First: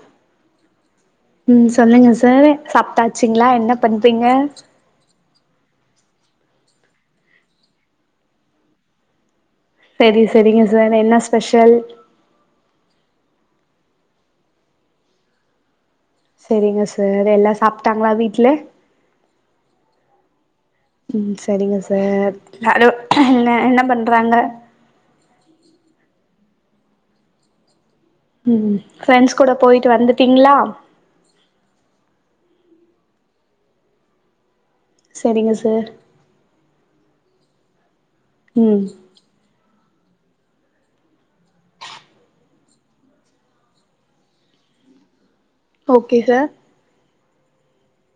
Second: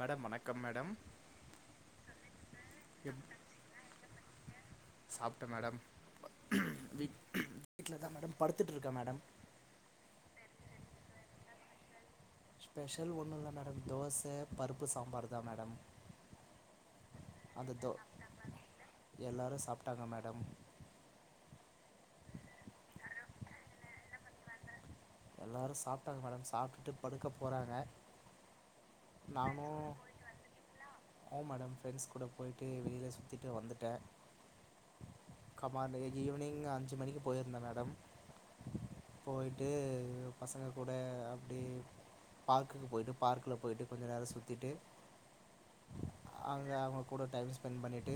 Madam வணக்கம் madam ம் சொல்லுங்க சார் எப் சாப்ட்டாச்சுங்களா என்னப் பண்றீங்கே ட மேடம் வீட் வீட்லெ தா மேடம் படுத்துட்டுருக்கே மேடம் சரி சரிங்க சார் என்னஸ் ஸ்பெஷல் ஸ்பெஷல் ஒண்ணுல்ல மேடம் தோசே பருப்பு சாம்பார் தா மேடம் சரிங்க சார் எல்லா அந்த தோ சாப்ட்டாங்களா வீட்ல எல்லாரும் சாப்பிட்டாங்க மேடம் ம் சரிங்க சார் ஹலோ என்னெ என்ன பண்றாங்க எல்லாரு சாப்ட்டாங் மேடம் சாப்ட்டு படுக்க போறாங்க ம் ஃப்ரெண்ட்ஸ் கூட நானூ போயிட்டு வந்துட்டீங்களா டைம் மேடம் ஃப்ரென்ஸ் கூட போயி டூ வெலிலே சுத்திட்டு வந்துட்டெ செரிங்க சார் [inaudible] ஈவ்னிங் அஞ்சி மணிக்கி போயிருந்தே மேடம் ம் போயிட்டூ பசங்க கூட அப்டே பார்க்குக்கு போயிட்டு பார்க்குலெ போயிட்டு கொஞ்சொ நேரோ சுத்திட்டு ஓகே சார் கூட டைம் ஸ்பெண்ட் பண்ணிட்டு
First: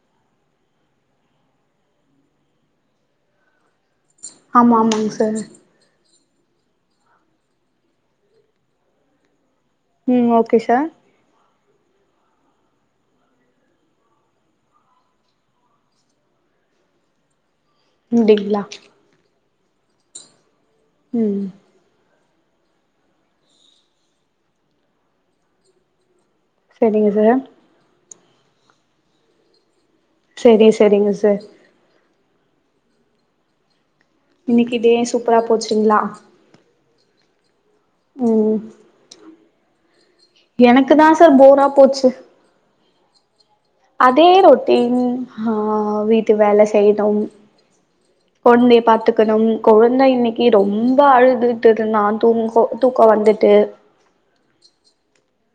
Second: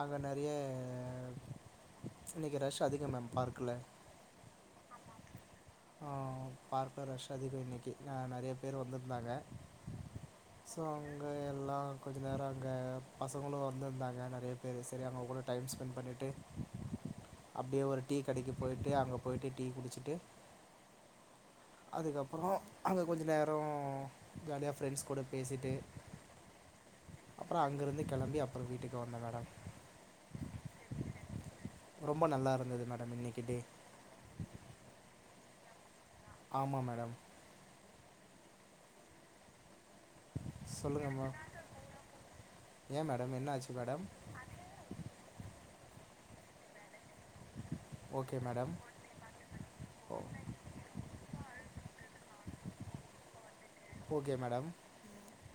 அங்க நெறெயே இன்னிக்கு ரஷ் அதிகம் மேம் பார்க்ல ஆமா ஆமாங் சார் ஆ பார்க்ல ரஷ் அதிக இன்னிக்கு நெறெயே பேர் வந்திருந்தாங்க ம் ஓகே சார் ல்லா கொஞ்சம் நேரோ அங்க பசங்களு வந்துருந்தாங்க நறைய பேரு செரி அவுங்க கூட டைம் ஸ்பெண்ட் பண்ணிட்டு அப்டியே ஒரு டீ கடைக்கு அப்டிங்களா போய்ட்டு அங்க போய்டு டீ குடிச்சிட்டு ம் அதுக்கப்புறோ அங்க கொஞ்ச நேரோ ஜாலியா ஃப்ரெண்ட்ஸ் கூட பேசிட்டு செரிங்க சார் கெளம்பி அப்பறம் வீட்டுக்கு வந்த மேடம் செரி செரிங்க சார் ரொம்ப நல்லா இருந்தது மேடம் இன்னைக்கி டே இன்னிக்கு டே சூப்பரா போச்சுங்களா ஆமாம் மேடம் ம் எனக்கு தான் சொல்லுங்கம்மா சார் போரா போச்சு ஏன் மேடம் என்னாச்சு அதே ரொட்டீன் ஆன் வீட்டு வேல செய்ணும் ஓகே மேடம் கொழந்தய பாத்துக்கணும் கொழந்த ஓ இன்னிக்கு ரொம்ப அழுதுட்டு இருந்தான் தூங்க இப்போ தூக்கம் வந்துட்டு ஓகே மேடம்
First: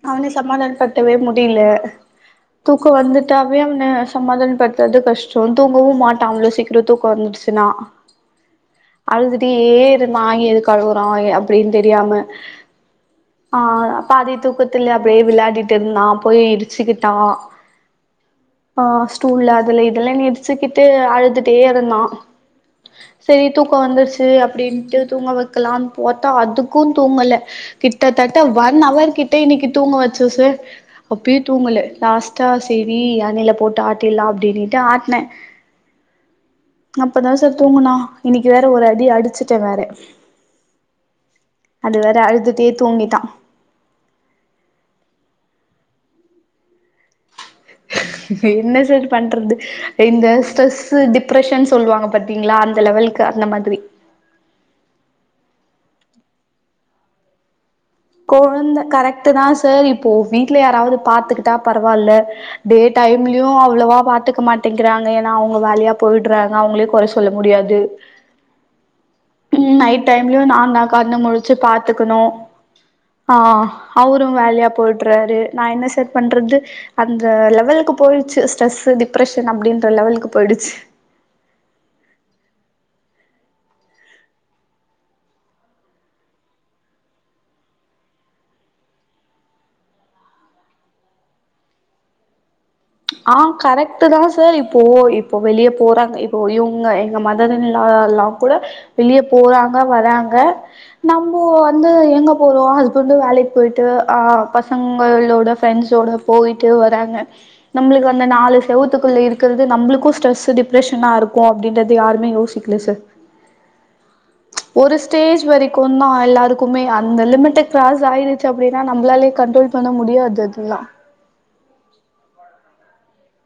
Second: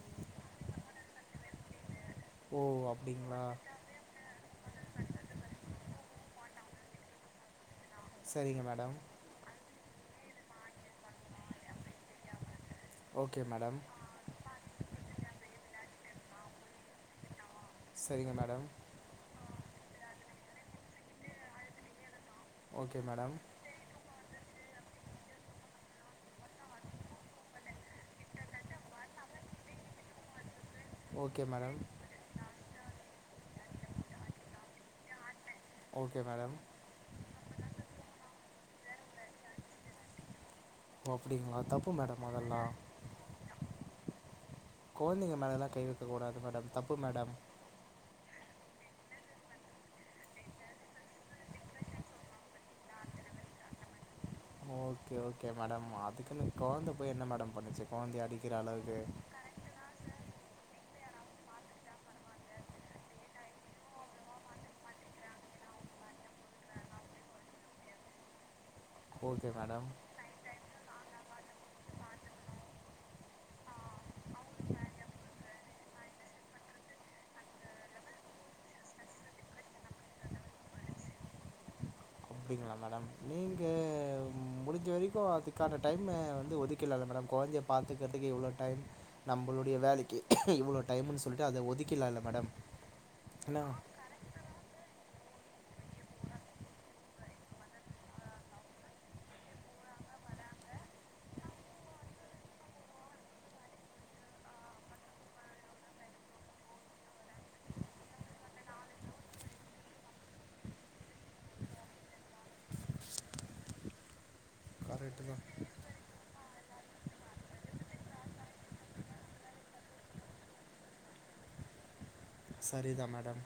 அவன சமாதான படுத்த வே முடியல ஓ தூக்கம் அப்படிங்களா வந்துட்டாவ்வே அவன சமாதானப்படுத்தறது கஷ்டம் தூங்கவும் மாட்டான் அவ்ளோ சீக்கிரம் திரு தூக்கம் வந்துடுச்சுனா சரிங்க மேடம் ஏது மாயி எதுக்கழுவுறான் அப்டின்னு தெரியாம ஓகே ஆ மேடம் பாதி தூக்கத்துல அப்டியே விள்ளாடிட்டு இருந்தான் போய் இடிச்சுக்கிட்டான் செரிங்க மேடம் உள்ள அதுல இதுளன்னு இடிச்சிக்கிட்டு அழுதுட்டேருந்தா ஓகே மேடம் செரி தூக்கம் வந்துருச்சு அப்டின்ட்டு தூங்க வக்கலாம்னு பாத்தா அதுக்கும் தூங்கல கிட்டத்தட்ட ஒன் அவர்கி கிட்ட இன்னிக்கு தூங்க வச்சோ சார் ஓகே அப்யும் மேடம் தூங்கல லாஸ்ட்டா செரி யானையில போட்டு ஆட்டிலாம் அப்டின்னுட்டு ஆட்னே ஓகே மேடம் அப்பதான் சார் தூங்குனா இன்னிக்கு வேற ஒரு அடி அடிச்ட்டேன் வேற அப்டிங்களா தப்பு அது வேற மேடம் அதெல்லா அழுதுட்டே தூங்கிட்டா கொழந்தங்க மேலள்லா கை வக்கக் கூடாது மேடம் தப்பு மேடம் என்ன சார் பண்றது இந்த ஸ்ட்ரெஸ் டிப்ரஷன் சொல்லுவாங்க பாத்தீங்களா அந்த லெவல் க்கு இருக்கு அந்த மாதிரி ஓகே ஓகே மேடம் அதுக்குன்னு கொழந்த போய் என்ன மேடம் பண்ணுச்சி கொழந்த கரெக்ட்டு‌ தா சார் இப்போ வீட்ல யாராவதுப் பாத்துக்குட்டா பரவால்ல டே டைம்லியு அவ்ளவா பாத்துக்க மாட்டேங்கிறாங்க என்னா அவுங்க வேலயா போ போயிடுறாங்க அவுங்களயு கொற சொல்ல முடியாது ஓகே ம் மேடம் நைட் டைம்லயு நான்ந்தா கண்ண முழுச்சி பாத்துக்கணு ஆ அவுரு வேலையா போய்டுறாரு நா என்ன சார் பண்றது அந்த லெவலுக்குப் போய்டுச்சி ஸ்ட்ரெஸ்ஸு டிப்ரெஷன் அப்டின்ற லெவலுக்கு போய்டுச்சி அப்டிங்களா மேடம் நீங்க முடிஞ்ச வெரிக்கு அதுக்கான டைம்ம வந்து ஒதுக்கிலால மேடம் கொ கொழந்தய பாத்துக்கறதுக்கு இவ்ளோ டைம் நம்பளுடைய வேலைக்கு இவ்ளோ டைம்ன் சொல்ட்டு அத ஒதுக்கில்லால மேடம் அ என்ன? கரெக்ட்டு தா சார் இப்போ இப் போ வெளிய போறாங்க இப்போ இவுங்க எங்க மதர் இன்லால்லாம் கூட வெளிய போறாங்க வராங் க நம்போ வந்து எங்க போறோ ஹஸ்பண்ட்டு வேலைக் போய்ட்டு அ பசங்கள் ளோட ப்ரெண்ட்ஸ்ஸோட போய்ட்டு வராங்க நம்பளுக்கு அந்த நாலு செவுத்துக்குள்ள இருக்குறது நம்புளுக்கு ஸ்ட்ரெஸ்ஸு டிப்ரெஷனாருக்கோ அப்டின்றது யாருமே யோசிக்க ல சர் ஒரு கரெக்ட்டு ஸ்டேஜ் தான். வரைக்குந்தா எல்லாருக்குமே அந்த லிமிட்ட கிராஸ் ஆய்ருச்சி‌ அப்டின்னா நம்பளாலே கண்ட்ரோல் ல் பண்ண முடியாது அதுல்லா சரிதா மேடம்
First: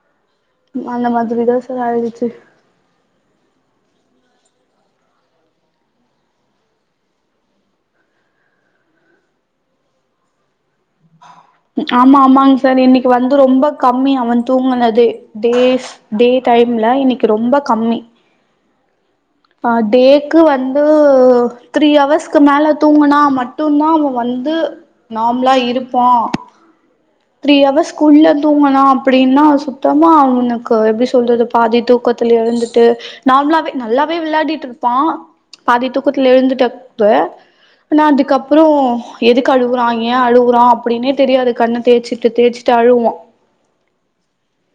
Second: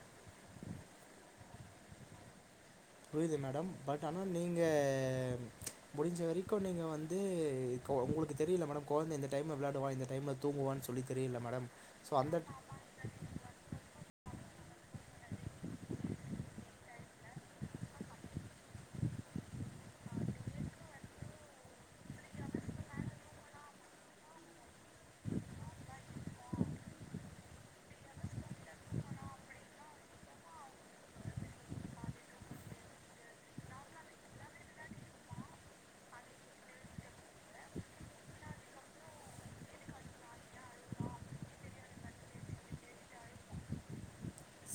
அந்த மாதிரிதா சார் ஆய்ருச்சி புரியுது மேடம் பட் ஆனா நீங்க முடிஞ்ச வெரிக்கு நீங்க வந்து இப்போ உங்களுக்கு தெரியுல்ல மேடம் கொழந்த இந்த டைம்ல விளாடுவா இந்த டைம்ல தூங்குவான்னு சொல்லித் ஆமா ஆமாங் சார் இன்னிக்கு வந்து ரொம்ப க கம்மி அவன் தூங்குனது டேஸ் டே டைம்ல இன்னிக்கு ரொம்ப கம்மி அ டேக்கு வந்து த்ரீ ஹவர்ஸ்க்கு மேல தூங்குனா மட்டுந்தா அவ வந் து நார்ம்லா இருப்பா த்ரீ ஹவர்ஸ்க்குள்ள தூங்கணா அப்டின்னா சுத்தமா அவுனுக்கு எப்டி சொல்றது பாதி தூக்கத் துல எழந்துட்டு நார்மலாவே நல்லாவே விளையாடிட்ருப்பா பாதி துக்குத்துல எழந்துட்டப்ப நா அதுக்கப்புறோ எதுக்கு அழுவுறா ஏ அழுவுறா அப்டின்னே தெரியாது கண்ணத் தேச்சிட்டு தேச்சிட்டு அழுவ்வா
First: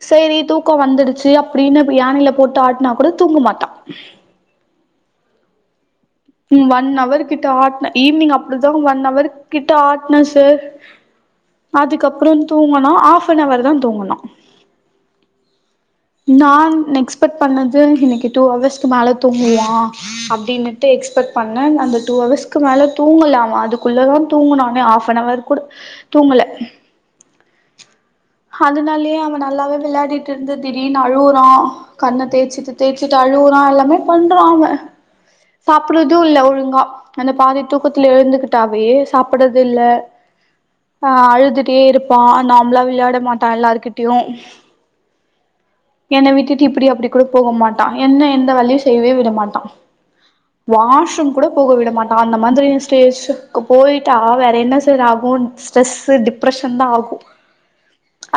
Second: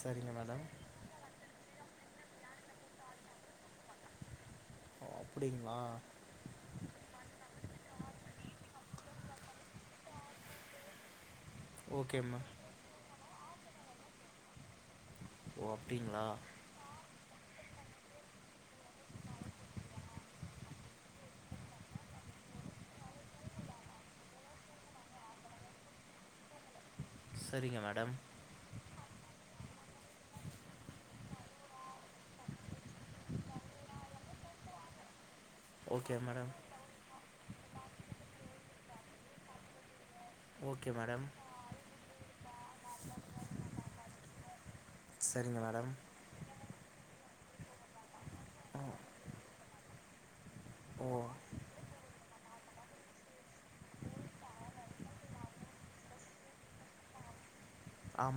சரிங்க செரி மேடம். தூக்கோ வந்துடுச்சி அப் அப்டின்னு யானையில போட்டு ஆட்டினா கூட தூங்க மாட்டா அப்டிங்ளா ம் ஒன் அவர்கிட்ட ஆட்ன ஈவினிங் அப்டிதா ஒன் அவர்கிட்ட ஆட்ன சார் ஓகே அதுக்கப்புறோ‌ மேம். தூங்கணா ஆஃப்பன்அவர் தா தூங்கணா ஓ! அப்படிங்களா? நான் நெக்ஸ்பட் பண்ணது இன்னிக்கு டூ அவர்ஸ்க்கு மேல தோங்குவா அப்டின்னுட் டு எக்ஸ்பெக்ட் பண்ணே அந்த டூ அவர்ஸ்க்கு மேல தூங்கல அவ அதுக்குள்ளவு தூங்குனா அவ ஆஃப்பன்னவர் கூட தூங்கல செரிங்க மேடம் அதனாலயே அவ நல்லாவே விளையாடிட்டு இருந்து திடீர்னு அழுவுறா கண்ண தேய்சிட்டு தேச்சிட்டு அழுறா எல்லாமே பண்றா அவ சாப்புடுறது‌ ஓகே இல்ல மேடம். ஒழுங்கா அந்த பாதி தூக்கத்துல எழுந்துகிட்டாவே சாப்படுறது இல்ல ஓகே அ மேடம் அழுதுட்டே இருப்பா நார்ம்லா விளையாட மாட்டா எல்லார்கிட்டயு சரிங்க மேடம் என்ன விட்டுட்டு இப்டி அப்டிக் கூட போக மாட்டா என்ன எந்த வேலியு செய்யவே விட மாட்டா ஓ வாஷ்ரூம் கூட போக விட மாட்டா அந்த மாதிரி ஸ்டேஜ்க்கு போயிட்டா வேற என்ன சர் ஆகு கு ஸ்ட்ரெஸ்ஸு டிப்ரஷன் தா ஆகு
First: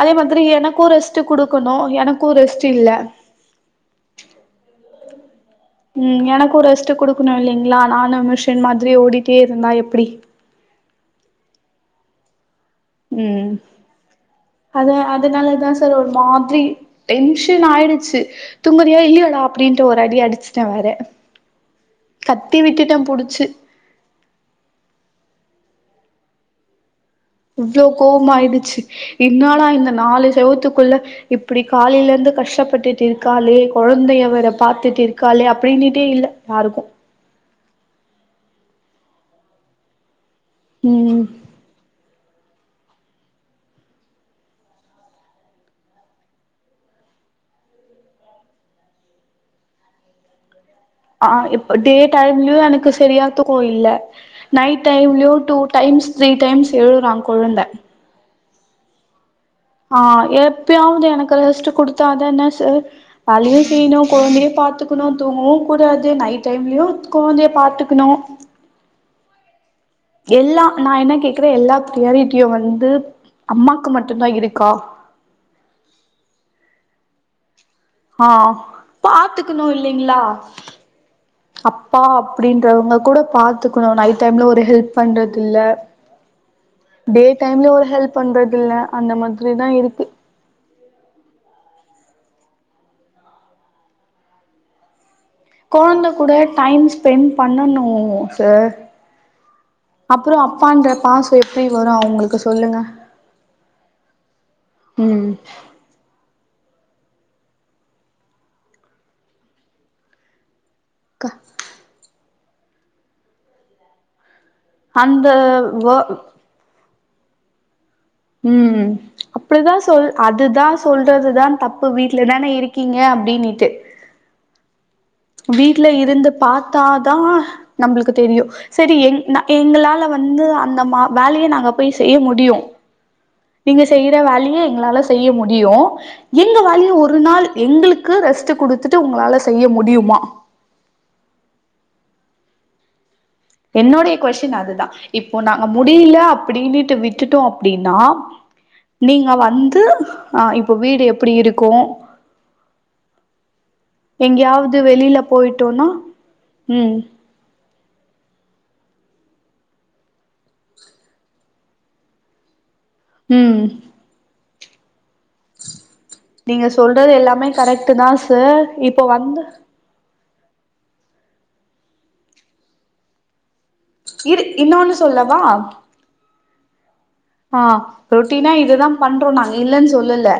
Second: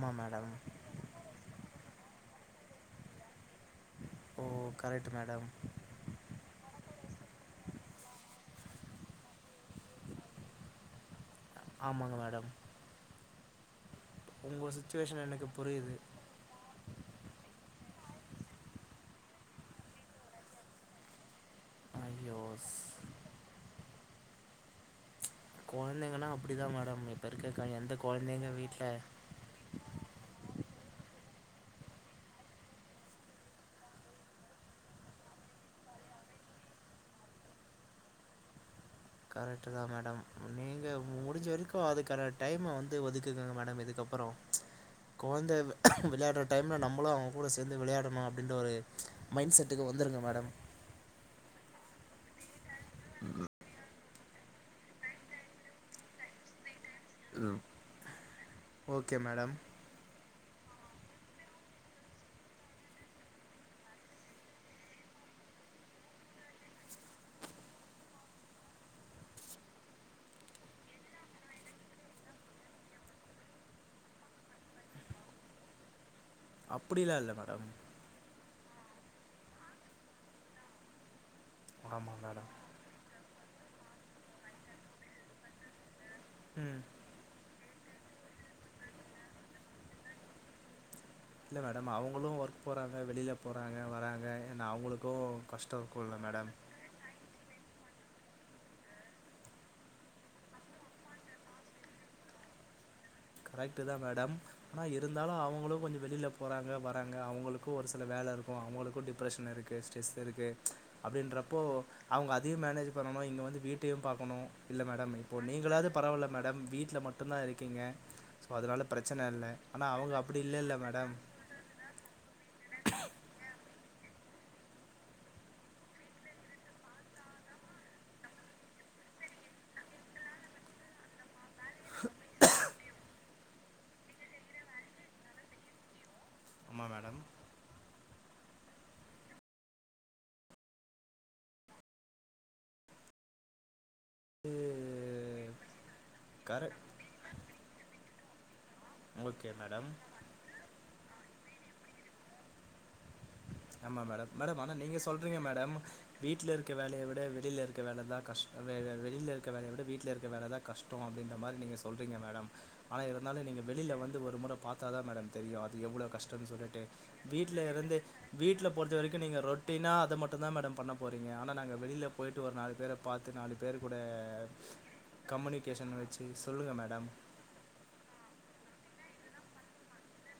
அதே மாதிரி மேடம் எனக்கு ரெஸ்ட்டு குடுக்கணு எனக்கு ரெஸ்ட்டு இல்ல ஒ கரெட்டு மேடம் ம் எனக்கு ரெஸ்ட்டு குடுக்கணு இல்லிங்ளா நானு மிஷின் மாதிரி ஓடிட்டே இருந்தா எப்டி ஆமாங்க மேடம் ம் உங்கள் அத சுச்சுவேஷன் எனக்கு அதனாலதான் சார் புரியுது ஒரு மாதிரி டென்ஷன் ஆயிடுச்சு தூங்றியா இல்லையடா அப்டின்ட்டு ஒரு அடி அடிச்சுட்டே வேற ஐயோ கத்தி ஸ்- விட்டுட்டன் புடிச்சு அப்படிதான் மேடம் இருக்க க- இவ்ளோ எந்த கோவம் குழந்தைங்க ஆயிடுச்சு வீட்டில் என்னாளா என்ன நாலு செவத்துக்குள்ள இப்படி காலிலிருந்து கஷ்டப்பட்டுட்டு இருக்காலே குழந்தைவரை பார்த்துட்டு இருக்காலே அப்படின்னுட்டே இல்ல யாருக்கு கரெக்ட்டு தான் மேடம் நீங்க ம் முடிஞ்ச வரைக்கும் அதுக்கர டைம வந்து வ ஒதுக்குக்குங்க மேடம் இதுக்கப்புறம் குழந்தை விளையாடுற டைம்ல நம்மளும் அவங்க கூட சேர்ந்து விளையாடணும் அப்படின்ற ஒரு மைண்ட் செட்டுக்கு வந்து வந்துருங்க மேடம் ஆ இப்ப டே டைம்லயும் எனக்கு சரியா தூக்கம் இல்ல நைட் டைம்லயு டூ டைம் த்ரீ டைம்ஸ் எலுரா கொழுந்த ஓகே மேடம் ஆ எப்பயாவது எனக்கு ரெஸ்ட்டூ குடுத்தாதான சார் வேலையும் செய்யணும் குழந்தைய பாத்துக்கணும் தூங்கவும் கூடாது நைட் டைம்லயும் குழந்த பாத்துக்கன்னு எல்லா நான் என்ன கேக்குறே எல்லா பிரியாரிட்டியும் வந்து அம்மாக்கு மட்டும்தான் இருக்கா அப்படிலாம் இல்ல மேடம் ஆ பாத்துக்கணும் இல்லைங்களா அப்பா ஆமாம் மேடம் அப்படின்றவங்க கூட பாத்துக்கணும் நைட்டைம்ல ஒரு ஹெல்ப் பண்றது இல்ல ம் டே டைம்ல ஒரு ஹெல்ப் பண்றது இல்ல அந்த மாதிரிதான் இருக்கு இல்ல மேடம் அவங்களும் ஒர்க் போறாங்க வெளியில போறாங்க வராங்க ஏன்னா அவங்களுக்கு குழந்த கூட டைம் ஸ்பென் பண்ணனும் சார் அப்புறம் அப்பான்ற பாசம் எப்படி வரும் அவங்களுக்கு சொல்லுங்க கரெக்ட் தான் மேடம் ஆனா ம் இருந்தாலும் அவங்களும் கொஞ்சம் வெளியில போறாங்க வராங்க அவங்களுக்கும் ஒரு சில வேலை இருக்கும் அவங்களுக்கும் டிப்ரெஷன் இருக்குது ஸ்ட்ரெஸ் இருக்குது க அப்படின்றப்போ அவங்க அதையும் மேனேஜ் பண்ணணும் இங்க வந்து வீட்டையும் பார்க்கணும் இல்லை மேடம் அந்த இப்போது நீங்களாவது வ பரவாயில்ல மேடம் வீட்டில் மட்டுும்தான் இருக்கீங்க ஸோ அதனால பிரச்சனை அப்படிதான் சொல் அதுதான் சொல்றது தான் தப்பு வீட்ல தானே இருக்கீங்க அப்படின்னுட்டு வீட்ல இருந்து பார்த்தாதான் நம்மளுக்கு தெரியும் சரி எங எங்களால வ வந்து அந்த மா வேலையை நாங்க போய் செய்ய முடியும் நீங்க செய்யற வேலையை எங்களால செய்ய முடியும் எங்க ஆமா வேலையை ஒரு மேடம் நாள் எங்களுக்கு ரெஸ்ட் குடுத்துட்டு உங்களால செய்ய முடியுமா என்னுடைய கொஸ்டின் இது அதுதான் இப்போ நாங்க முடியல கரெக்ட் அப்படின்னுட்டு விட்டுட்டோம் அப்படின்னா நீங்க ஓகே வந்து மேடம் ஆ இப்போ வீடு எப்படி இருக்கும் ஆமா மேடம் மேடம் ஆனா நீங்க சொல்றீங்க மேடம் போயிட்டோனா வீட்டுல இருக்க ம் வேலையை விட வெளியில இருக் இரு வேலைதான் கஷ்டம் வெளியில இருக்கற வேலை விட வீட்டல இருக்கற வேலைதான் கஷ்டம் அப்படின்ற மாதிரி நீங்க சொல்றீங்க மேடம் ஆனால் இருந்தாலும் ம் நீங்கள் வெளியில வந்து ஒரு முறை பார்த்தா தான் மேடம் தெரியும் அது எவ்வளவு கஷ்டம்னு நீங்க சொல்லிட்டு சொல்றது எல்லாமே வீட்டில கரெக்ட் இருந்து தா சார் வீட்டல பொறுத்த இப்போ வரைக்கும் நீங்க வந்து ரொட்டினா அதை மட்டும் தான் மேடம் பண்ண போறீங்க ஆனா நாங்க வெளிய போயிட்டு ஒரு நாலு பேரை பார்த்து நாலு பேர் கூட இரு இன்னொன்னு சொல்லவா கம்யூனிகேஷன் வச்சு சொல்லுங்க மேடம் ஆ ரொட்டினா இதுதா பண்றோ நாங்க இல்லன்னு சொல்லுல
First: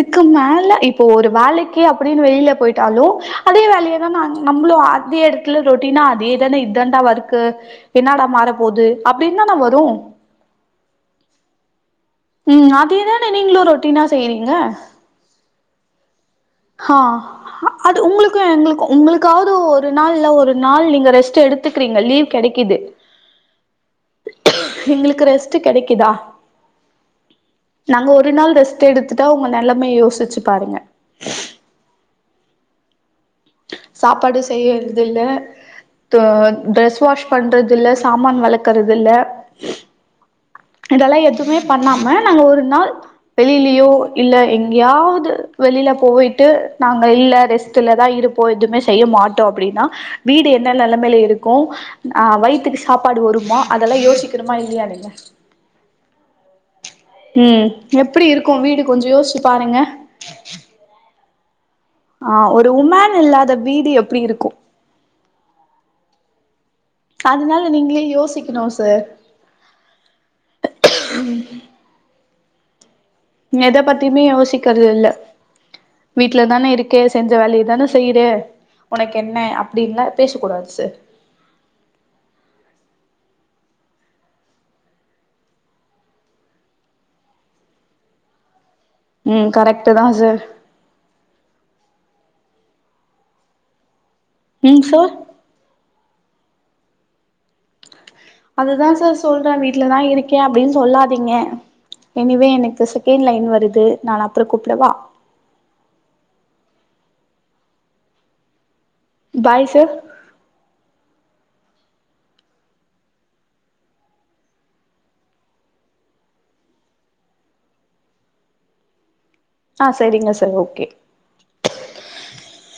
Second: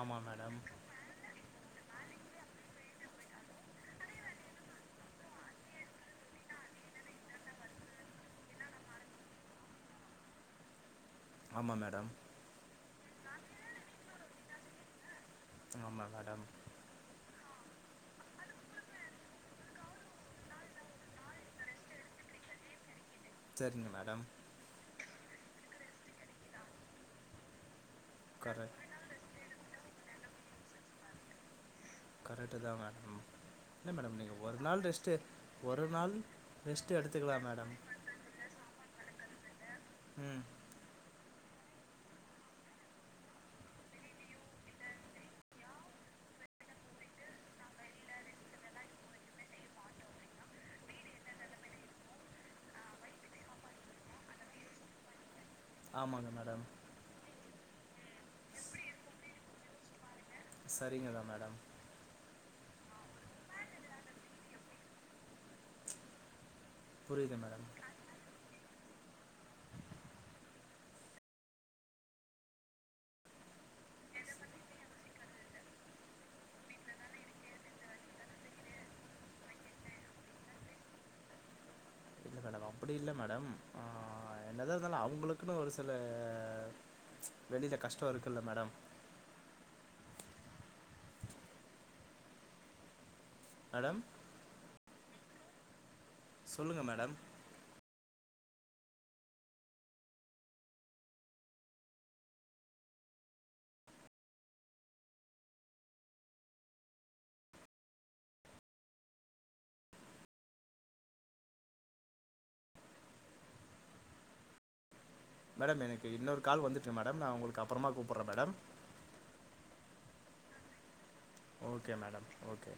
ஆமா மேடம் மேல இப்போ ஒரு வேலைக்கு அப்பனு வெளியில போயிட்டாலும் அதே வேலைய நம்மளும் அதே இடத்துல ரொட்டனா அதே தான இ தான் வருக்கு என்னடா மாற போது அப்டி தான வரு ஆமா மேடம் ம் அதேதானே நீங்களும் ரொட்டினா செய்யறீங்க ஆமா மேடம் ஹா அது உங்களுக்கு எங்களுக்கு உங்களுக்காவது ஒரு நாள் இல்ல ஒரு நாள் நீங்க ரெஸ்ட்டு எடுத்துக்கிறீங்க லீவ் கெடைக்குது சேரிங்க மேடம் எங்களுக்கு ரெஸ்ட்டு கெடைக்குதா நாங்க ஒரு நாள் கர ரெஸ்ட் எடுத்துட்டா உங்க நெலைமைய யோசிச்சு பாருங்க கரெக்டு தா மேடம் இல்ல மேடம் நீங்க சாப்பாடு ஒரு நாள் செய்யறது ரெஸ்ட்டு இல்ல ஒரு நாள் தொ ரெஸ்ட்டு ட்ரெஸ் வாஷ் எடுத்துக்கலா மேடம் பண்றது இல்ல சாமான் வெலக் கறதில்ல ம் இதெல்லா எதுமே பண்ணாம நாங்க ஒரு நாள் வெளிலயோ இல்ல எங்கயாவது வெளில போயிட்டு நாங்க இல்ல ரெஸ்ட்டுலதா இரு ந்துபோ எதுமே செய்ய மாட்டோ அப்டினா வீடு என்ன நெலமேல இருக்கு அ வயித்துக்கு சாப்பாடு ஒருமோ அதெல்லா யோசிக்கணுமா இல்லையா நீங்க ஆமாங்க மேடம் ம் எப்டி இருக்கு வீடு கொஞ்சோ யோசிச்சு பாருங்க சரிங்கதா மேடம் ஆ ஒரு உமேன் இல்லாத வீடு எப்டி இருக்கு புரியுது அதனால மேடம் நீங்களே யோசிக்கணு ஸ் த மெத பத்தியுமே யோசிக்கறது இல்ல வீட்ல தான இருக்கே செஞ்ச வேலயே தான செய்றே உனக்கு என்ன அப்டின்லா பேச கூடாது சு அப்டி இல்ல மேடம் அ என்னதா இருந்தாலு அவுங்களுக்குனு ஒரு சில வெளில கஷ்டோ இருக்குல்ல மேடம் ம் கரெக்ட்டு தான் சார் மேடம் ம் சார் சொல்லுங்க மேடம் அதுதான் சார் சொல்றே வீட்டுலதா இருக்கேன் அப்டின்னு சொல்லாதீங்க எனிவே எனக்கு செகண்ட் லைன் வருது நா அப்றம் கூப்டவா பாய்சு மேடம் எனக்கு இன்னொரு கால் வந்துட்டுருக்கு மேடம் நான் உங்களுக்கு அப்றமா கூப்டுறேன் மேடம் ஆ செரிங்க sir okay okay madam okay